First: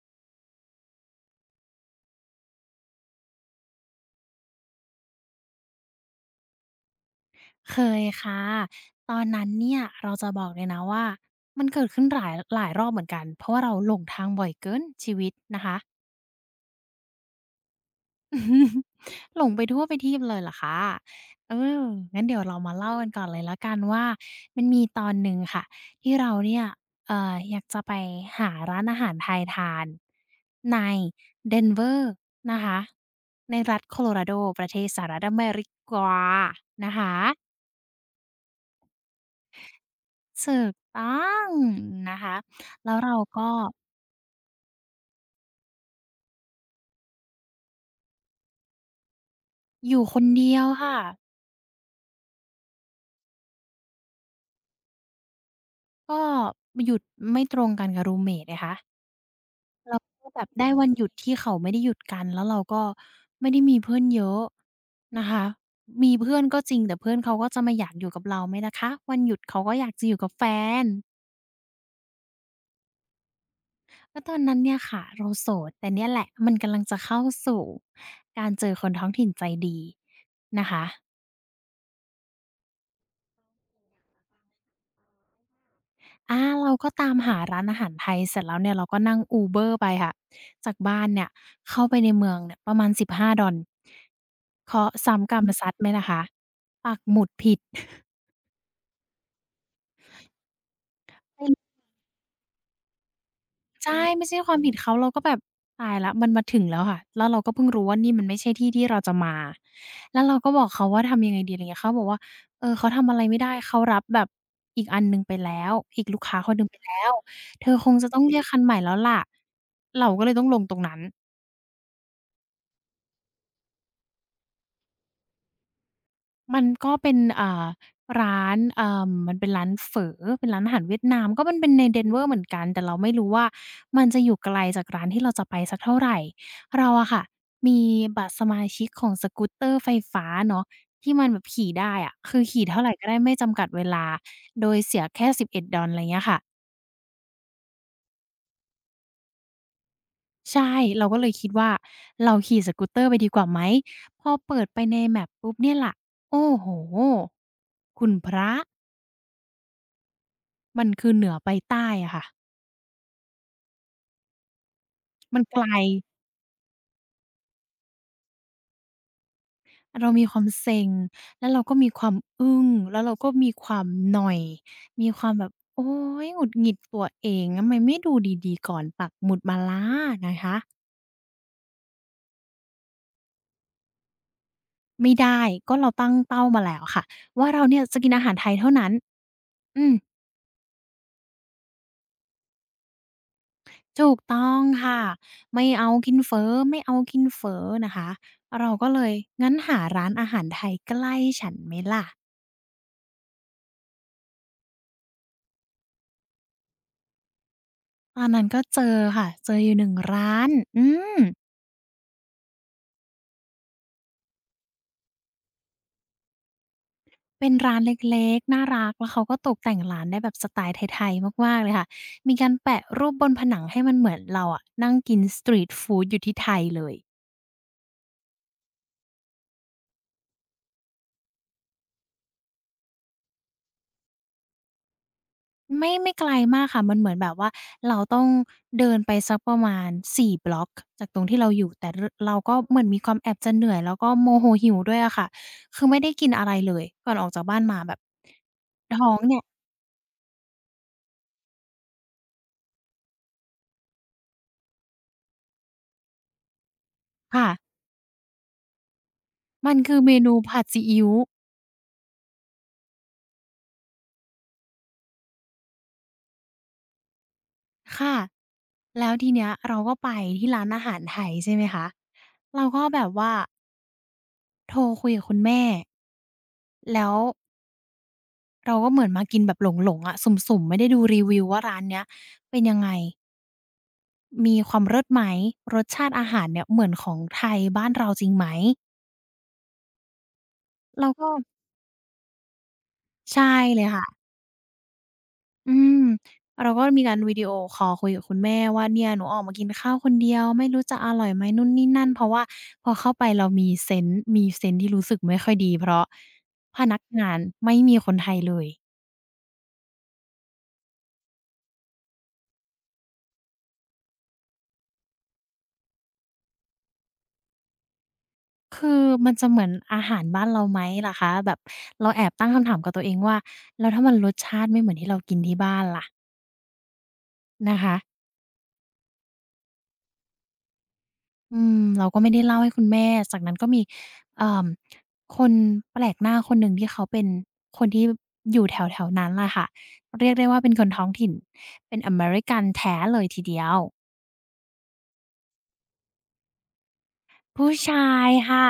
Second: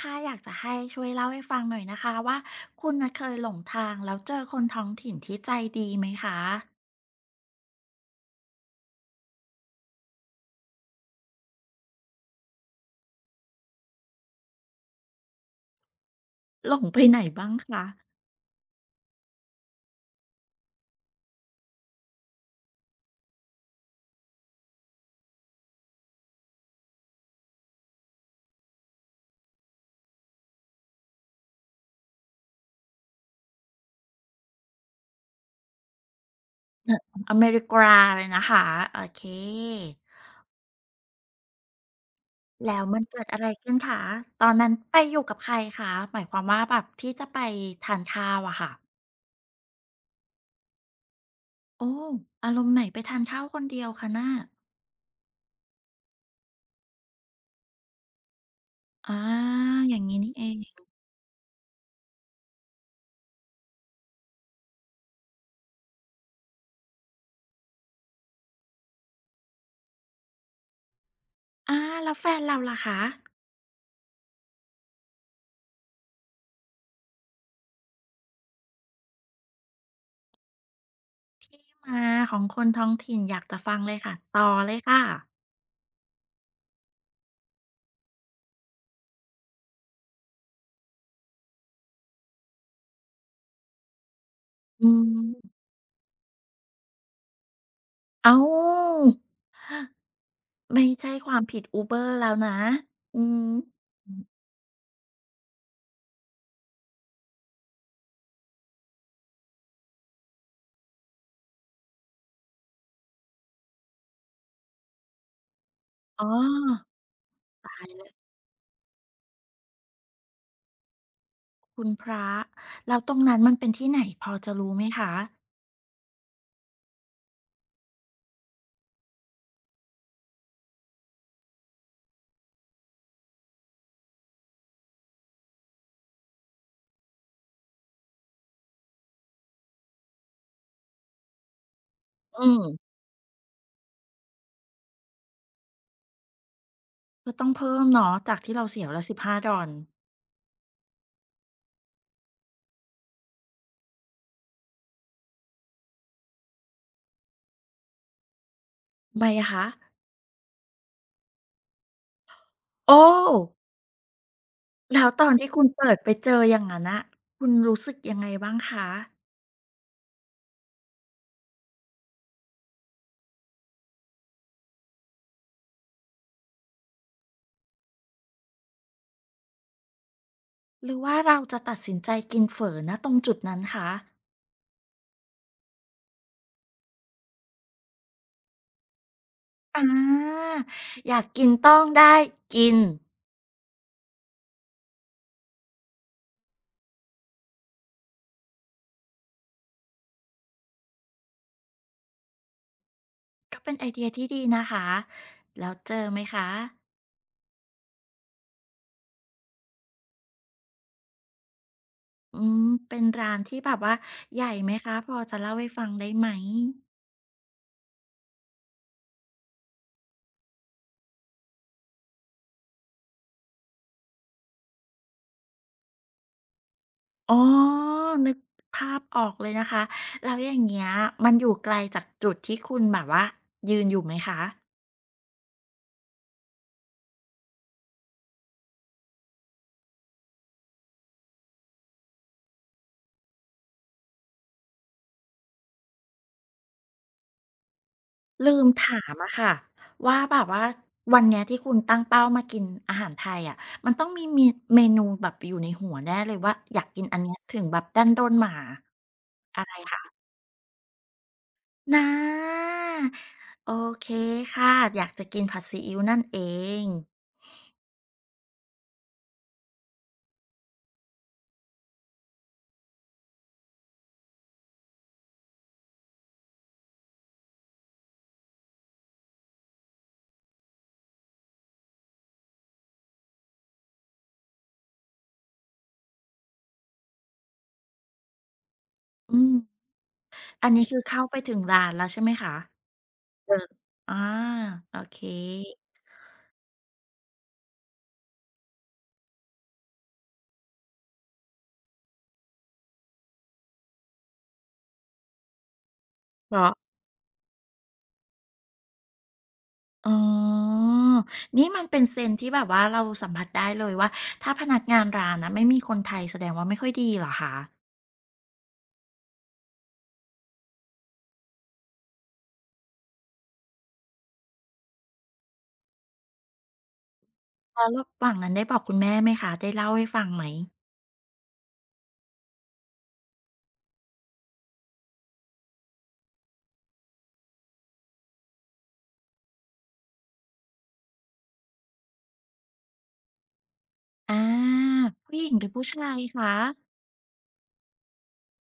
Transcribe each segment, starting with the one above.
ค่ะอยากจะให้ช่วยเล่าให้ฟังหน่อยนะคะว่าคุณน่ะเคยหลงทางแล้วเจอคนท้องถิ่นที่ใจดีไหมคะเคยค่ะตอนนั้นเนี่ยเราจะบอกเลยนะว่ามันเกิดขึ้นหลายรอบเหมือนกันเพราะว่าเราหลงทางบ่อยเกินชีวิตนะคะ หลงไปไหนบ้างคะ หลงไปทั่วไปทีบเลยล่ะค่ะเอองั้นเดี๋ยวเรามาเล่ากันก่อนเลยแล้วกันว่ามันมีตอนหนึ่งค่ะที่เราเนี่ยอยากจะไปหาร้านอาหารไทยทานใน Denver นเวอร์นะคะในรัฐโคโลราโดประเทศสหรัฐอเมริกานะเอ่อคะ อเมริกาเลยนะคะโอเคถูกต้องนะคะแล้วแล้วมันเราเกิดอะก็ไรขึ้นคะตอนนั้นไปอยู่กับใครคะหมายความว่าแบบที่จะไปทานข้าวอะค่ะอยู่คนเดียวค่ะโอ้อารมณ์ไหนไปทานข้าวคนเดียวคะน่ะก็หยุดไม่ตรงกันกับรูมเมตนะคะอาอเราย่างงี้ก็นี่แบเอบงได้วันหยุดที่เขาไม่ได้หยุดกันแล้วเราก็ไม่ได้มีเพื่อนเยอะนะคะมีเพื่อนก็จริงแต่เพื่อนเขาก็จะมาอยากอยู่กับเราไหมล่ะคะวันหยุดเขาก็อยากจะอยู่กับแฟนอาแล้วแฟนเราล่ะคะกลตอนนั้นเนี่ยค่ะเราโสดแต่เนี่ยแหละมันกำลังจะเข้าสู่การเจอคนท้องถิ่นใจดีนะคะ ที่มาของคนท้องถิ่นอยากจะฟังเลยค่ะต่อเลยค่ะอาเราก็ตามหาร้านอาหารไทยเสร็จแล้วเนี่ยเราก็นั่ง Uber ไปค่ะจากบ้านเนี่ยเข้าไปในเมืองเนี่ยประมาณ $15 เคอืราะห์ซ้ำกรรมม ซัดไหมล่ะคะปักหมุดผิดอ้าวไม่ใช่ความเป็นผิด Uber แล้วนะอืมใช่อืมไม่ใช่ความผิดเขา เราก็แบบตายแล้วมันมาถึงแล้วค่ะแล้วเราก็เพิ่งรู้ว่านี่มันไม่ใช่ที่ที่เราจะมา แล้วเราก็บอกเขาว่าทำยังไงดีอะไรเงี้ยเขาบอกว่าเออเขาทำอะไรไม่ได้เขารับแบบอีกอันหนึ่งไปแล้วอีกลูกอ๋ค้าคนหนึ่งไปอแล้วเธอตาคยงแล้จะวต้องเรียกคันใหม่แล้วล่ะเราก็เลยต้องลงตรงนั้น คุณพระแล้วตรงนั้นมันเป็นที่ไหนพอจะรู้ไหมคะมันก็เป็นร้านมันเป็นร้านเฝอเป็นร้านอาหารเวียดนามก็มันเป็นใน Denver เหมือนกันแต่เราไม่รู้ว่ามันจะอยู่ไกลจากร้านที่เราจะไปสักเท่าไรเราอะค่ะมีบัตรสมาชิกของสกูตเตอร์ไฟฟ้าเนาะที่มันแบบขี่ได้อะคืออืขี่เท่าไรมก็ได้ไม่จำกัดเวลาโดยเสียแค่ $11 อดดอลอะไรเงี้ยค่ะก็ต้องเพิ่มเนาะจากที่เราเสียวันละ $15 ใช่เราก็เลยคิดว่าเราขี่สกูตเตอร์ไปดีกว่าไหมพอเปิดไปใน Map ปุ๊บเนี่ยล่ะโอ้โฮคุณพระ ทำไมอะคะมันคือเหนือไปใต้อะค่ะโอ้แล้วตอนมันที่ไกคุล ณเปิดไปเจออย่างงั้นน่ะคุณรู้สึกยังไงบ้างคะเรามีความเซ็งแล้วเราก็มีความอึ้งแล้วเราก็มีความนอย มีความแบบโอ๊ยหงุดหงิดตัวเองทำไมไม่ดูดีๆก่อนปักหมุดมาล่ะนะคะหรือว่าเราจะตัดสินใจกินเฝอณตรงจุดนั้นคะไม่ได้ ก็เราตั้งเป้ามาแล้วค่ะว่าเราเนี่ยจะกินอาหารไทยเท่านั้นออืมาอยากกินต้องได้กิน ถูกต้องค่ะ ไม่เอากินเฟ้อไม่เอากินเฟ้อนะคะเราก็เลยงั้นหาร้านอาหารไทยใกล้ฉันไหมล่ะ ก็เป็นไอเดียที่ดีนะคะแล้วเจอไหมคะตอนนั้นก็เจอค่ะ เจออยู่1ร้าน อืม อืมเป็นร้านที่แบบว่าใหญ่ไหมคะพอจะเล่าให้ฟังได้ไหมเป็นร้านเล็กๆ น่ารักแล้วเขาก็ตกแต่งร้านได้แบบสไตล์ไทยๆมากๆเลยค่ะ มีการแปะรูปบนผนังให้มันเหมือนเราอะนั่งกินสตรีตฟูดอยู่ที่ไทยเลย อ๋อนึกภาพออกเลยนะคะแล้วอย่างเงี้ยมันอยู่ไกลจากจุดที่คุณแบบว่ายืนอยู่ไหมคะไม่ไม่ไกลมากค่ะ มันเหมือนแบบว่าเราต้องเดินไปสักประมาณ4บล็อกจากตรงที่เราอยู่ แต่รเราก็เหมือนมีความแอบจะเหนื่อยแล้วก็โมโหหิวด้วยอะค่ะคือไม่ได้กินอะไรเลยก่อนออกจากบ้านมาแบบลืมถาท้อมงอะเนี่ยค่ะว่าแบบว่าวันเนี้ยที่คุณตั้งเป้ามากินอาหารไทยอะมันต้องมีเมนูแบบอยู่ในหัวแน่เลยว่าอยากกินอันเนี้ยค่ะถึงแบบดันโดนหม่าอะมันคือไร เมนูผัดซีอิ๊ว นะโอเคค่ะอยากจะกินผัดซีอิ๊วนั่นเองค่ะแล้วทีเนี้ยเราก็ไปที่ร้านอาหารไทยใช่ไหมคะเราก็แบบว่าโทรคุยกับคุณแม่แล้วเราก็เหมือนมากินแบบหลงๆอะสุ่มๆไม่ได้ดูรีวิวว่าร้านเนี้ยเป็นยังไงมีความเลิศไหมรสชาติอาหารเนี่ยเหมือนของไทยบ้านเราจริงไหมอืมอันนี้คือเราเข้าก็ไปถึงร้านแล้วใช่ไหมคะใช่เดินเลยค่ะ อาโอเคอืมเราก็มีการวิดีโอคอลคุยกับคุณแม่ว่าเนี่ยหนูออกมากินข้าวคนเดียวไม่รู้จะอร่อยไหมนู่นนี่นั่นเพราะว่าพอเข้าไปเรามีเซนส์มีเซนส์ที่รู้สึกไม่ค่อยดีเพราะเพราะพนักงานไม่มีคนไทยเลยอ๋อนี่มันเป็นเซนส์ที่แบบว่าเราสัมผัสได้เลยว่าถ้าพนักงานร้านนะไม่มีคนไทยแสดงว่าไม่ค่อยดีเหรอคะคือมันจะเหมือนอาหารบ้านเราไหมล่ะคะแบบเราแอบตั้งคำถามกับตัวเองว่าแล้วถ้ามันรสชาติไม่เหมือนที่เรากินที่บ้านล่ะนะแล้วคะ ระหว่างนั้นได้บอกคุณแม่ไหมคะได้เล่าให้ฟังไหมอืมเราก็ไม่ได้เล่าให้คุณแม่จากนั้นก็มีเอ่อคนแปลกหน้าคนหนึ่งที่เขาเป็นคนที่อยู่แถวๆนั้นแหล่ะค่ะเรียกได้ว่าเป็นคนท้องถิ่น เป็นอเมริกันแท้เลยทีเดียว อาผู้หญิงหรือผู้ชายคะ ผู้ชายค่ะ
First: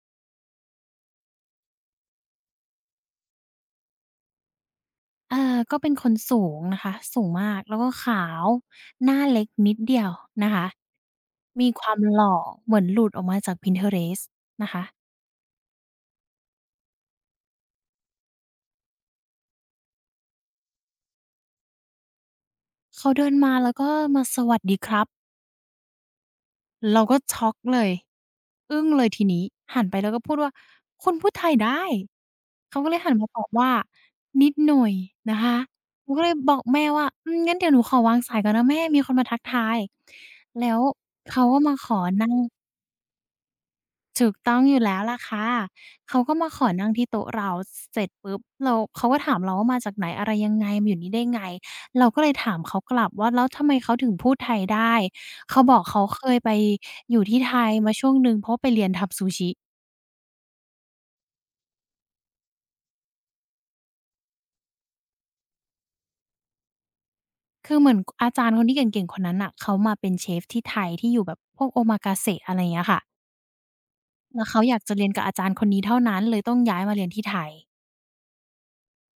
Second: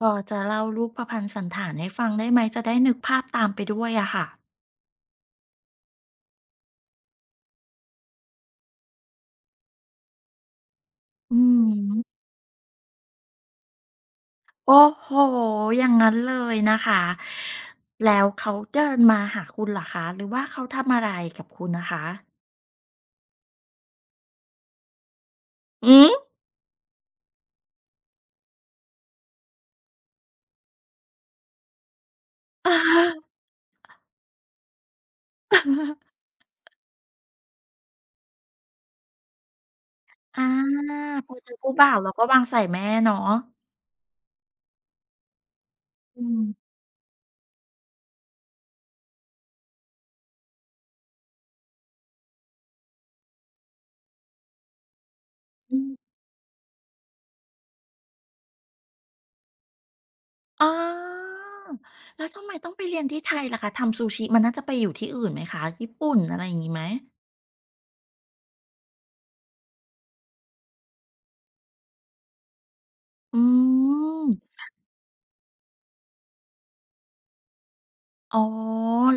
พอจะเล่ารูปประพันธ์สันฐานให้ฟังได้ไหมจะได้นึกภาพตามไปด้วยอะค่ะเออก็เป็นคนสูงนะคะสูงมาก แล้วก็ขาว หน้าเล็กนิดเดียวนะคะ อืมีความมหล่อเหมือนหลุดออกมาจาก Pinterest นะโอ้คะ โฮอย่างงั้นเลยนะคะแล้วเขาเดินมาหาคุณเหรอคะหรือว่าเขาทำอะไรกับคุณนะคะเขาเดินมาแล้วก็มาสวัสดีครับ หือ เราก็ช็อกเลยอึ้งเลยทีนี้หันไปแล้วก็พูดว่าคุณพูดไทยได้ อะเขาก็เลยฮะหันมาตอบว่านิดหน่อยนะคะหนูก็เลยบอกแม่ว่าอืมงั้นเดี๋ยวหนูขอวางสายก่อนนะแม่มีคนมาทักทายอาแล้วพอเขาเจอก็คู่มาขบ่าอวเราก็นั่ง วางสายแม่เนาะถูกต้องอยู่แล้วล่ะค่ะเขาอืก็มมาขอนั่งที่โต๊ะเราเสร็จปุ๊บเราเขาก็ถามเราว่ามาจากไหนอะไรยังไงมาอยู่นี่ได้ไงเราก็เลยถามเขากลับว่าแล้วทำไมเขาถึงพูดไทยได้เขาบอือกมเขาเคยไปอยู่ที่ไทยมาช่วงหนึ่งเพราะว่าไปเรียนทำซูชิอ๋อแล้วทำไมต้องไปเรียนที่ไทยล่ะคะทำซูชิมันน่าจะไปอยู่ที่อื่นไหมคะญี่ปุ่นอะไรอย่างงี้ไหมคือเหมือนกอาจารย์คนที่เก่งๆคนนั้นน่ะเขามาเป็นเชฟที่ไทยที่อยู่แบบพวก Omakase อะไรอย่างเงี้ยค่ะอืม แล้วเขาอยากจะเรียนกับอาจารย์คนนี้เท่านั้นเลยต้องย้ายมาเรียนที่ไทยอ๋อ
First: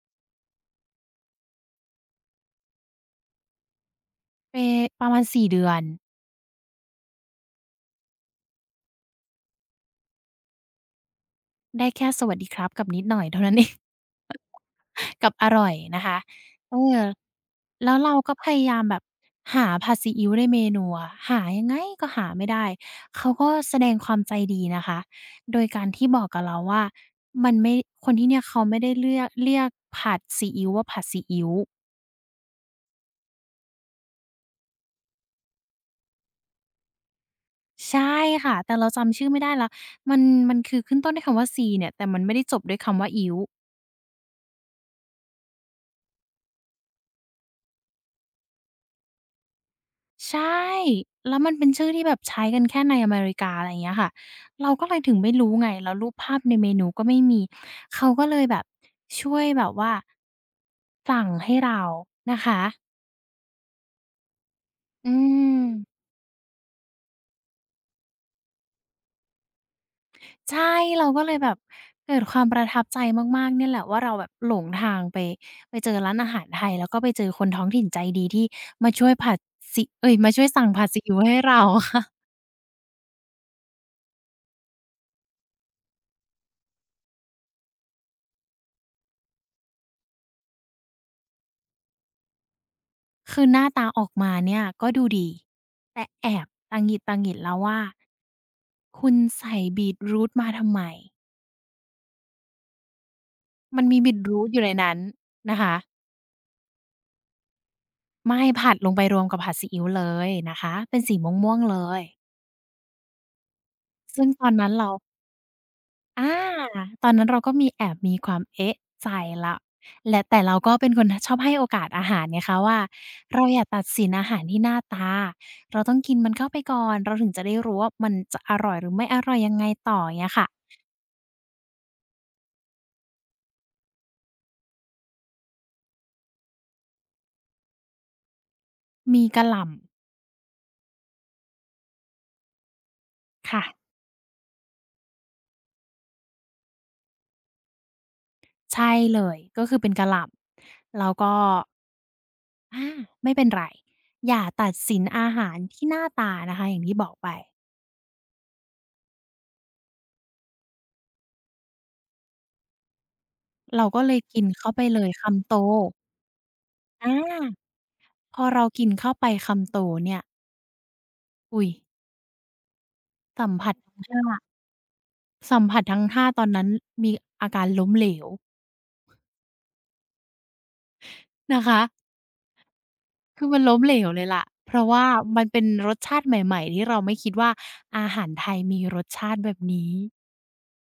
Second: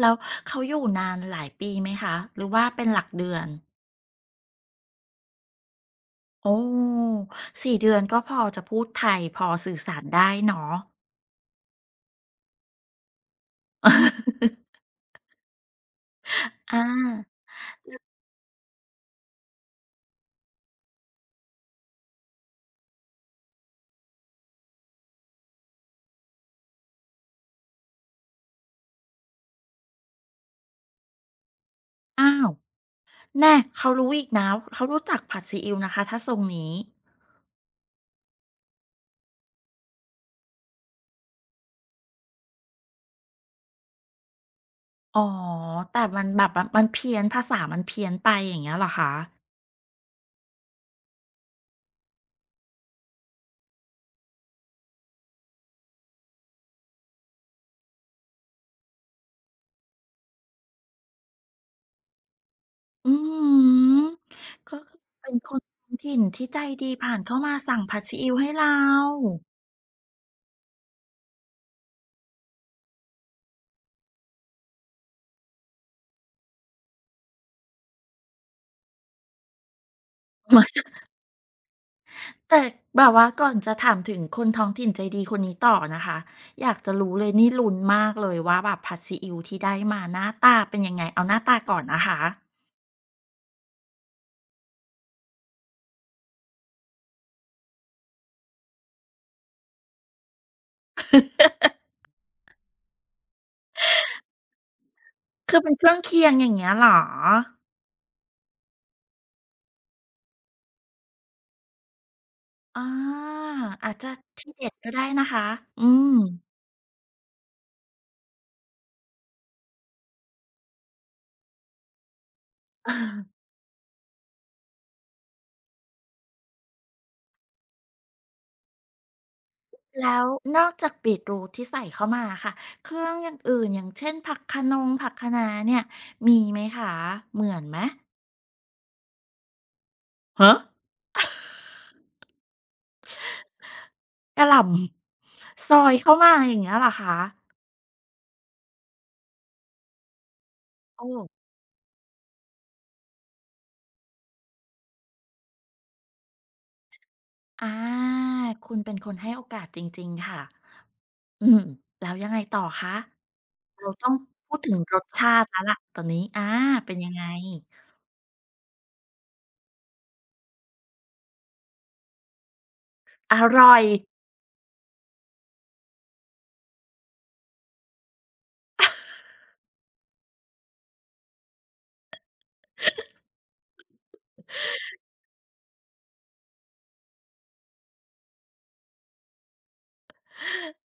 แล้วเขาอยู่นานหลายปีไหมคะหรือว่าเป็นหลักเดือนไปประมาณ4เดือนโอ้สี่เดือนก็พอจะพูดไทยพอสื่อสารได้เนาะ ได้แค่สวัสดีครับกับนิดหน่อยเท่านั้น เอง กับอร่อยนะคะเออาอแล้วเราก็พยายามแบบหาผัดซีอิ๊วในเมนูอะหายังไงก็หาไม่ได้ เขาก็แสดงความใจดีนะคะ โดยการที่บอกกับเราว่ามันไม่คนที่เนี่ยเขาไม่ได้เลือกเรียกผัดซีอิ๊วว่าผัดซีอิ๊วอ้าวแน่เขารู้อีกนะเขารู้จักผัดซีอิ๊วนะคะถ้าทรงนี้ใช่ค่ะแต่เราจำชื่อไม่ได้แล้วมันมันคือขึ้นต้นด้วยคำว่าซีเนี่ยแต่มันไม่ได้จบด้วยคำว่าอิ๊ว อ๋อแต่มันแบบมันเพี้ยนภาษามันเพี้ยนไปอย่างเงี้ยเหรอคะใช่แล้วมันเป็นชื่อที่แบบใช้กันแค่ในอเมริกาอะไรอย่างเงี้ยค่ะเราก็เลยถึงไม่รู้ไงแล้วรูปภาพในเมนูก็ไม่มี เขาก็เลยแบบช่วยแบบว่าสั่งให้เรานะคะอืมก็คืออืเป็นคนมท้องถิ่นที่ใจดีผ่านเข้ามาสั่งผัดซีอิ๊วให้เรา ใช่ เราก็เลยแบบเกิดความประทับใจมากๆเนี่ยแหละว่าเราแบบหลงทางไปไปเจอร้านอาหารไทยแล้วก็ไปเจอคนท้องถิ่นใจดีที่มาช่วยผัดซีเอ๊ยมาช่วยสั่งผัดซีอิ๊วให้เรา ค่ะ แต่แบบว่าก่อนจะถามถึงคนท้องถิ่นใจดีคนนี้ต่อนะคะอยากจะรู้เลยนี่ลุ้นมากเลยว่าแบบผัดซีอิ๊วที่ได้มาหน้าตาเป็นยังไงเอาหน้าตาก่อนนะคะคือหน้าตาออกมาเนี่ยก็ดูดีแต่แอบตะหงิดตาหงิดแล้วว่าคุณใส่บีตรูทมาทำไมมันมีบีตรูทอยู่ในนั้นคืนะอเป็คะนเครื่องเคียงอย่างเงี้ยเหรอไม่ผัดลงไปรวมกับผัดซีอิ๊วเลยนะคะเป็นสีม่วงๆเลยอาอาจจะซึ่งทีเด็ดก็ได้นะคะอืม อา ตอนนั้นเราก็มีแอบมีความเอ๊ะใจแล้วและแต่เราก็เป็นคนชอบให้โอกาสอาหารไงคะว่าอาเราอย่าตัดสินอาหารที่หน้าตาเราต้องกินมันเข้าไปก่อนเราถึงจะได้รู้ว่ามันจะอร่อยหรือไม่อร่อยยังไงต่อแล้วเงี้ยค่ะ นอกจากบีทรูทที่ใส่เข้ามาค่ะเครื่องอย่างอื่นอย่างเช่นผักคะนงผักคะน้าเนี่ยมีไหมคะเหมือนไหมมีกะหล่ำฮะ ค่ะกะหล่ำซอยเข้ามาอย่างเงี้ยเหรอคะใช่เลยก็คือเป็นกะหล่ำโอ้แล้วก็อาไม่เป็นไรอย่าตัดสินอาหารที่หน้าตานะคะอย่างที่บอกไปอาคุณเป็นคนให้โอกาสจริงๆค่ะอืมแล้วยังไงต่อคะเราเราก็ต้อเลงยกินพูดเข้าถึงไปรเลสยชาคำติโตแล้วล่ะตอนนี้อาเป็นอยังไงาพอเรากินเข้าไปคำโตเนี่ยอุ๊ยอสัมผัร่สอยทั้งห้าสัมผัสทั้งห้าตอนนั้นมีอาการล้มเหลวนะคะคือมันล้มเหลวเลยล่ะเพราะว่ามันเป็นรสชาติใหม่ๆที่เราไม่คิดว่าอาหารไทยมีรสชาติแบบนี้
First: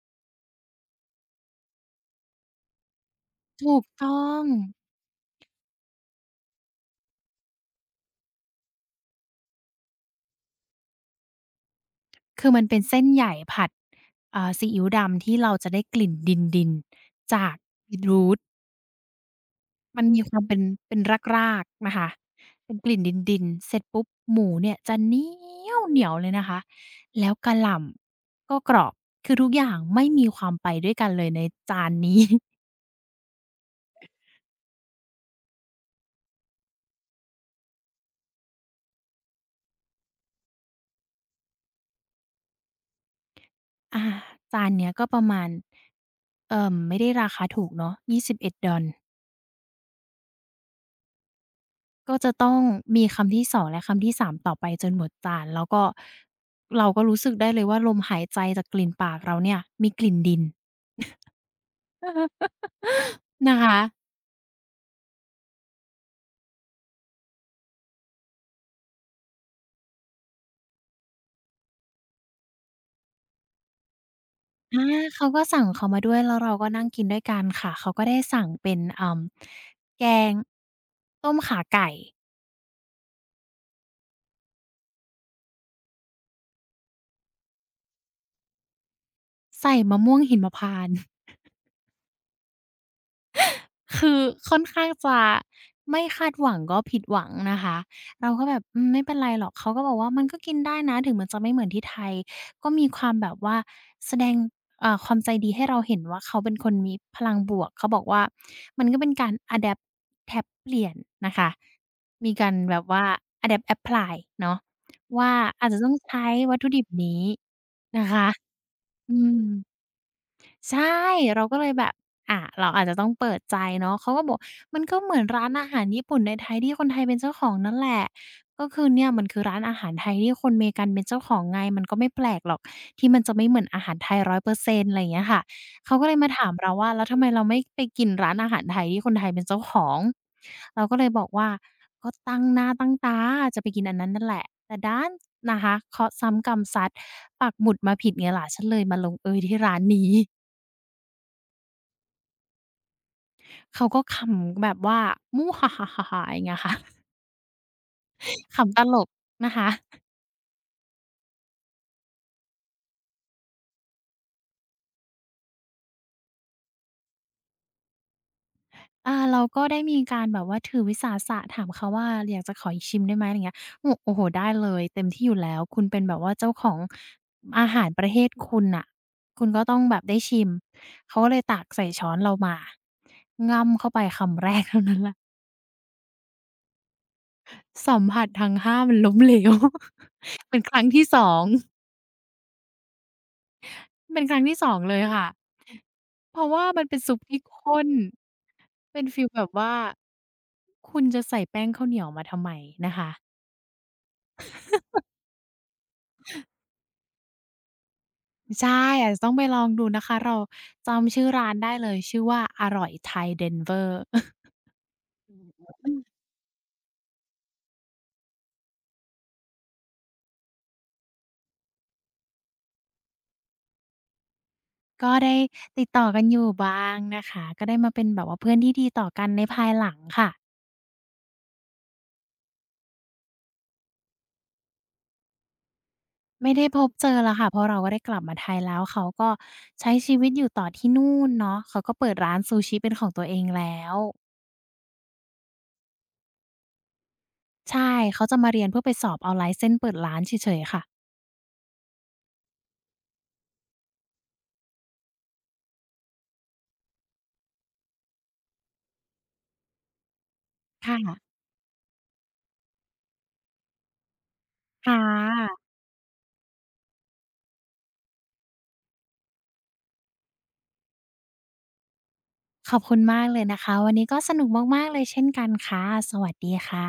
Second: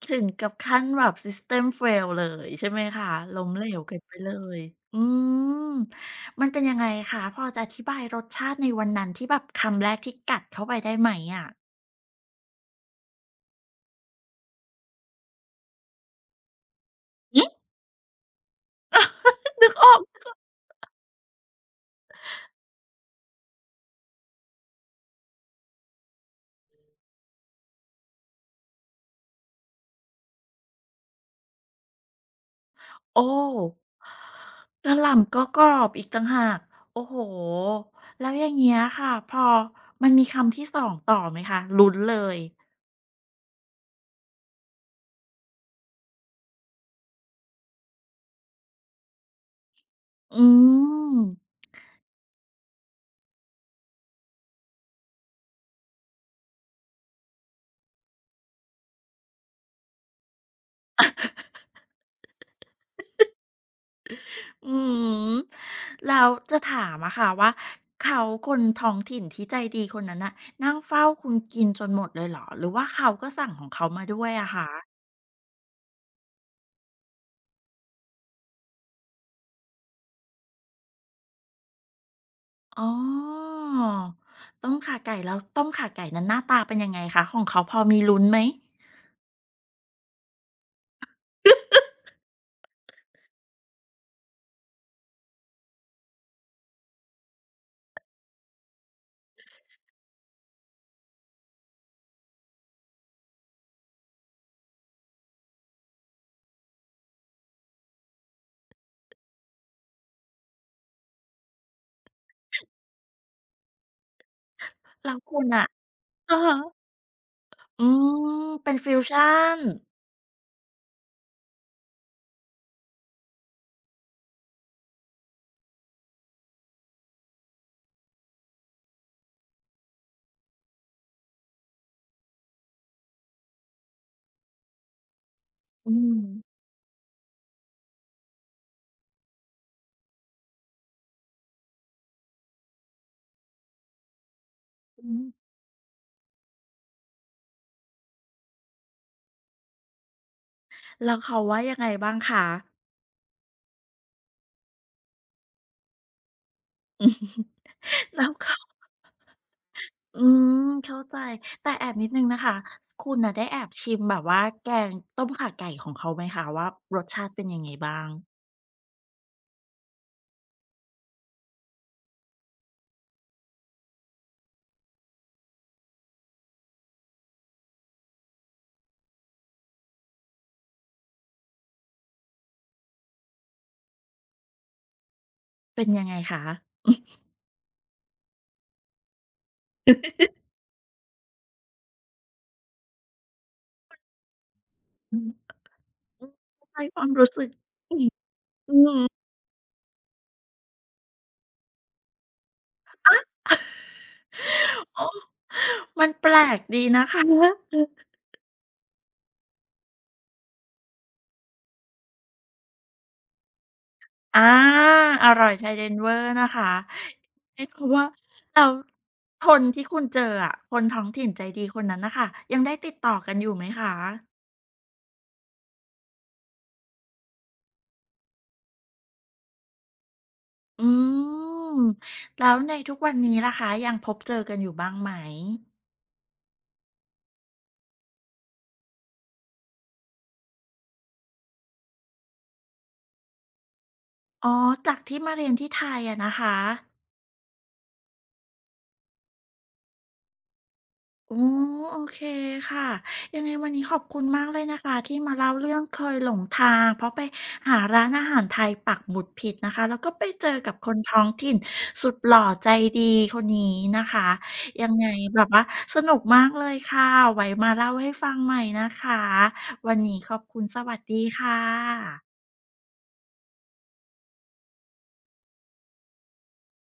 ถึงกับขั้นแบบ System Fail เลยใช่ไหมคะล้มเหลถูวกกันไปต้อเลง ยอืมมันเป็นยังไงคะพอจะอธิบายรสชาติในวันนั้นที่แบบคำแรกที่กัดเข้าไปได้ไหมอะคือมันเป็นเส้นใหญ่ผัดซีอิ๊วดำที่เราจะได้กลิ่นดินๆหืจาอ ก beetroot นึกออก มันมีความเป็นเป็นรากๆนะคะเป็นกลิ่นดินๆเสร็จปุ๊บหมูเนี่ยจะเหนี๊ยวเหนียวเลยนะคะ แล้วกะหล่ำก็กรอบ คือทุกอย่างไม่มีความไปด้วยกันเลยในจานนี้ โอ้กะหล่ำก็กรอบอีกต่างหากโอ้โฮแล้วอย่างเงี้ยค่ะพอมันมีคำที่สองต่อไหมคะลุ้นเลยอาจานเนี้ยก็ประมาณไม่ได้ราคาถูกเนาะ $21 อืมก็จะต้องมีคำที่สองและคำที่3ต่อไปจนหมดจานแล้วก็เราก็รู้สึกได้เลยว่าลมหายใจจากกลิ่นปากเราเนี่ยมีกลิ่นดิน นะคะอือฮึแล้วจะถามอะค่ะว่าเขาคนท้องถิ่นที่ใจดีคนนั้นน่ะนั่งเฝ้าคุณกินจนหมดเลยเหรอหรือว่าเขาก็สั่งของเขามาด้วยอะคะอาเขาก็สั่งของมาด้วยแล้วเราก็นั่งกินด้วยกันค่ะเขาก็ได้สั่งเป็นแกงต้มข่าไก่อ๋อต้มข่าไก่แล้วต้มข่าไก่นั้นหน้าตาเป็นยังไงคะของเขาพอมีลุ้นไหมใส่มะม่วงหิมพานต์ คือค่อนข้างจะไม่คาดหวังก็ผิดหวังนะคะเราก็แบบอืมไม่เป็นไรหรอกเขาก็บอกว่ามันก็กินได้นะถึงมันจะไม่เหมือนที่ไทยก็มีความแบบว่าแสดงความใจดีให้เราเห็นว่าเขาเป็นคนมีพลังบวกเขาบอกว่ามันก็เป็นการ Adapt แดปต์แท็บเปลี่ยนนะคะมีการแบบว่า Adapt แอปพลายเนาะแล้วว่าคุณน่ะ อาจจะต้องใช้ อะวัฮะ ตถุดิบนี้อืนะคะมเป็นฟิวอืชัม นใช่เราก็เลยแบบอาเราอาจจะต้องเปิดใจเนาะเขาก็บอกมันก็เหมือนร้านอาหารญี่ปุ่นในไทยที่คนไทยเป็นเจ้าของนั่นแหละก็คือเนี่ยมันคือร้านอาหารไทยที่คนเมกันเป็นเจ้าของไงมันก็ไม่แปลกหรอกที่มันจะไม่เหมือนอาหารไทย100%เปอร์เซ็นต์อะไรอย่างเงี้ยค่ะอืเขาก็เลยมมาถามเราว่าแล้วทำไมเราไม่ไปกินร้านอาหารไทยที่คนไทยเป็นเจ้าของเราก็เลยบอกว่าก็ตั้งหน้าตั้งตาจะไปกินอันนั้นนั่นแหละแต่ดัอืนมนะคะเคราะห์ซ้ำกรรมซัดปักหมุดมาผิดไงล่ะฉันเลยมาลงเอยที่ร้านนี้ แล้วเขาว่ายังไงบ้างคะเขาก็ขำแบบว่ามู่ฮ่าๆๆอย่างเงี้ยค่ะ แล้ว เขาขำตลกนะคะอืมเข้าใจแต่แอบนิดหนึ่งนะคะคุณน่ะได้แอบชิมแบบว่าแกงต้มข่าไก่ของเขาไหมคะว่ารสชาติเป็นยังไงบ้างเราก็ได้มีการแบบว่าถือวิสาสะถามเขาว่าอยากจะขออีกชิมได้ไหมอะไรเงี้ยโอ้โอ้โฮได้เลยเต็มที่อยู่แล้วคุณเป็นแบบว่าเจ้าของอาหารประเทศคุณน่ะคุณก็ต้องแบบได้ชิมเขาก็เลยตักใส่ช้อนเรามาง่ำเข้าไปคำแรกเท่านั้นแหละเป็นยังไงคะสัมผัสทั้งหามันล้มเหลว เป็นครั้งที่สอง เป็นครั้งที่สองเลยอืค่ะ มอืมเพราะว่าเข้าใจมันคเป็นวามซุปรู้ที่สึกข้นอืเป็ม นฟีลแบบว่า คุณจะใส่แป้งข้าวเหนียวมาทำไมนะคะ โอ้มันแปลกดีนะคะ ใช่อาจจะต้องไปลองดูนะคะ เราจำชื่อร้านได้เลย ชื่อว่าอร่อยไทย Denver อาอร่อยไทอ ย Denver นะคะเอ๊ะเพราะว่าแล้วคนที่คุณเจออะคนท้องถิ่นใจดีคนนั้นน่ะค่ะยังได้ติดต่อกันอยู่ไหมคะก็ได้ติดต่อกันอยู่บ้างนะคะ ก็ได้มาเป็นแบบว่าเพื่อนที่ดีต่อกันในภายหลังค่ะอืมแล้วในทุกวันนี้ล่ะคะยังพบเจอกันอยู่บ้างไหมไม่ได้พบเจอแล้วค่ะ เพราะเราก็ได้กลับมาไทยแล้วเขาก็ใช้ชีวิตอยู่ต่อที่นู่นเนาะเขาก็เปิดร้านซูชิเป็นของตัวเองแล้ว อ๋อจากที่มาเรียนที่ไทยอะนะคะ ใช่ เขาจะมาเรียนเพื่อไปสอบเอาไลเซนส์เปิดร้านเฉยๆค่ะอ๋อโอเคค่ะยังไงวันนี้ขอบคุณมากเลยนะคะที่มาเล่าเรื่องเคยหลงทางเพราะไปหาร้านอาหารไทยปักหมุดผิดนะคะแล้วก็ไปเจอกับคคนท้อง่ะถิ่นสุดหล่อใจดีคนนี้นะคะยัค่งไงแบบะ ว่าสนุกมากเลยค่ะไว้มาเล่าให้ฟังใหม่นะคะวันนี้ขอบคุณสวัสดีค่ะขอบคุณมากเลยนะคะ วันนี้ก็สนุกมากๆเลยเช่นกันค่ะ สวัสดีค่ะ